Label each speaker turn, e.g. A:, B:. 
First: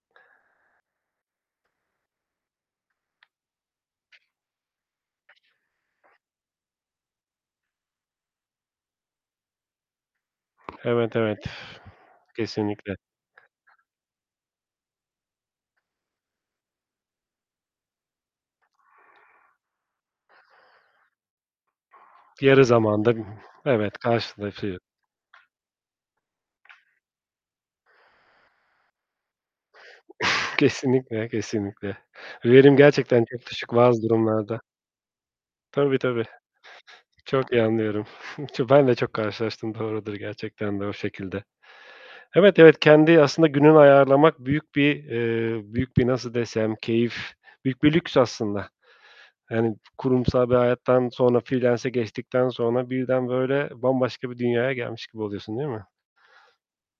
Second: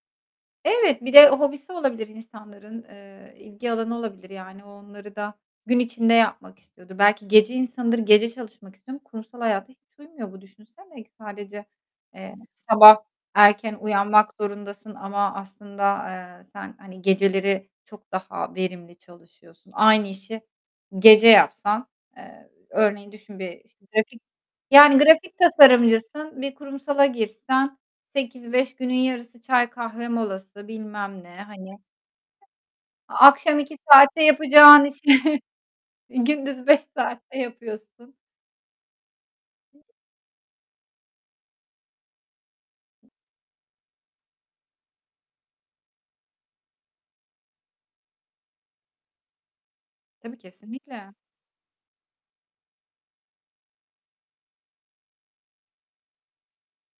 A: Evet, bir de hobisi olabilir insanların, eee, ilgi alanı olabilir. Yani, o onları da gün içinde yapmak istiyordur. Belki gece insanıdır, gece çalışmak istiyor ama kurumsal hayata hiç uymuyor bu düşünsene. İlk
B: Evet, evet,
A: sadece, eee,
B: kesinlikle.
A: sabah erken uyanmak zorundasın ama aslında, eee, sen, hani, geceleri çok daha verimli çalışıyorsun. Aynı işi gece yapsan, eee,
B: Yarı
A: örneğin
B: zamanda
A: düşün bir, işte,
B: Evet,
A: grafik,
B: karşılaşıyor.
A: yani grafik tasarımcısın, bir kurumsala girsen 08.00-17.00 günün yarısı çay, kahve molası bilmem
B: Kesinlikle,
A: ne, hani.
B: kesinlikle, verim gerçekten çok
A: Akşam
B: düşük
A: 2
B: bazı
A: saatte
B: durumlarda.
A: yapacağın işi
B: Tabii, tabii,
A: gündüz 5 saatte
B: çok iyi anlıyorum.
A: yapıyorsun.
B: Ben de çok karşılaştım, doğrudur gerçekten de o şekilde. Evet, evet, kendi aslında gününü ayarlamak büyük bir, eee, büyük bir nasıl desem, keyif, büyük bir lüks aslında. Yani
A: Tabii,
B: kurumsal bir hayattan
A: kesinlikle.
B: sonra, free-lance'e geçtikten sonra birden, böyle, bambaşka bir dünyaya gelmiş gibi oluyorsun, değil mi?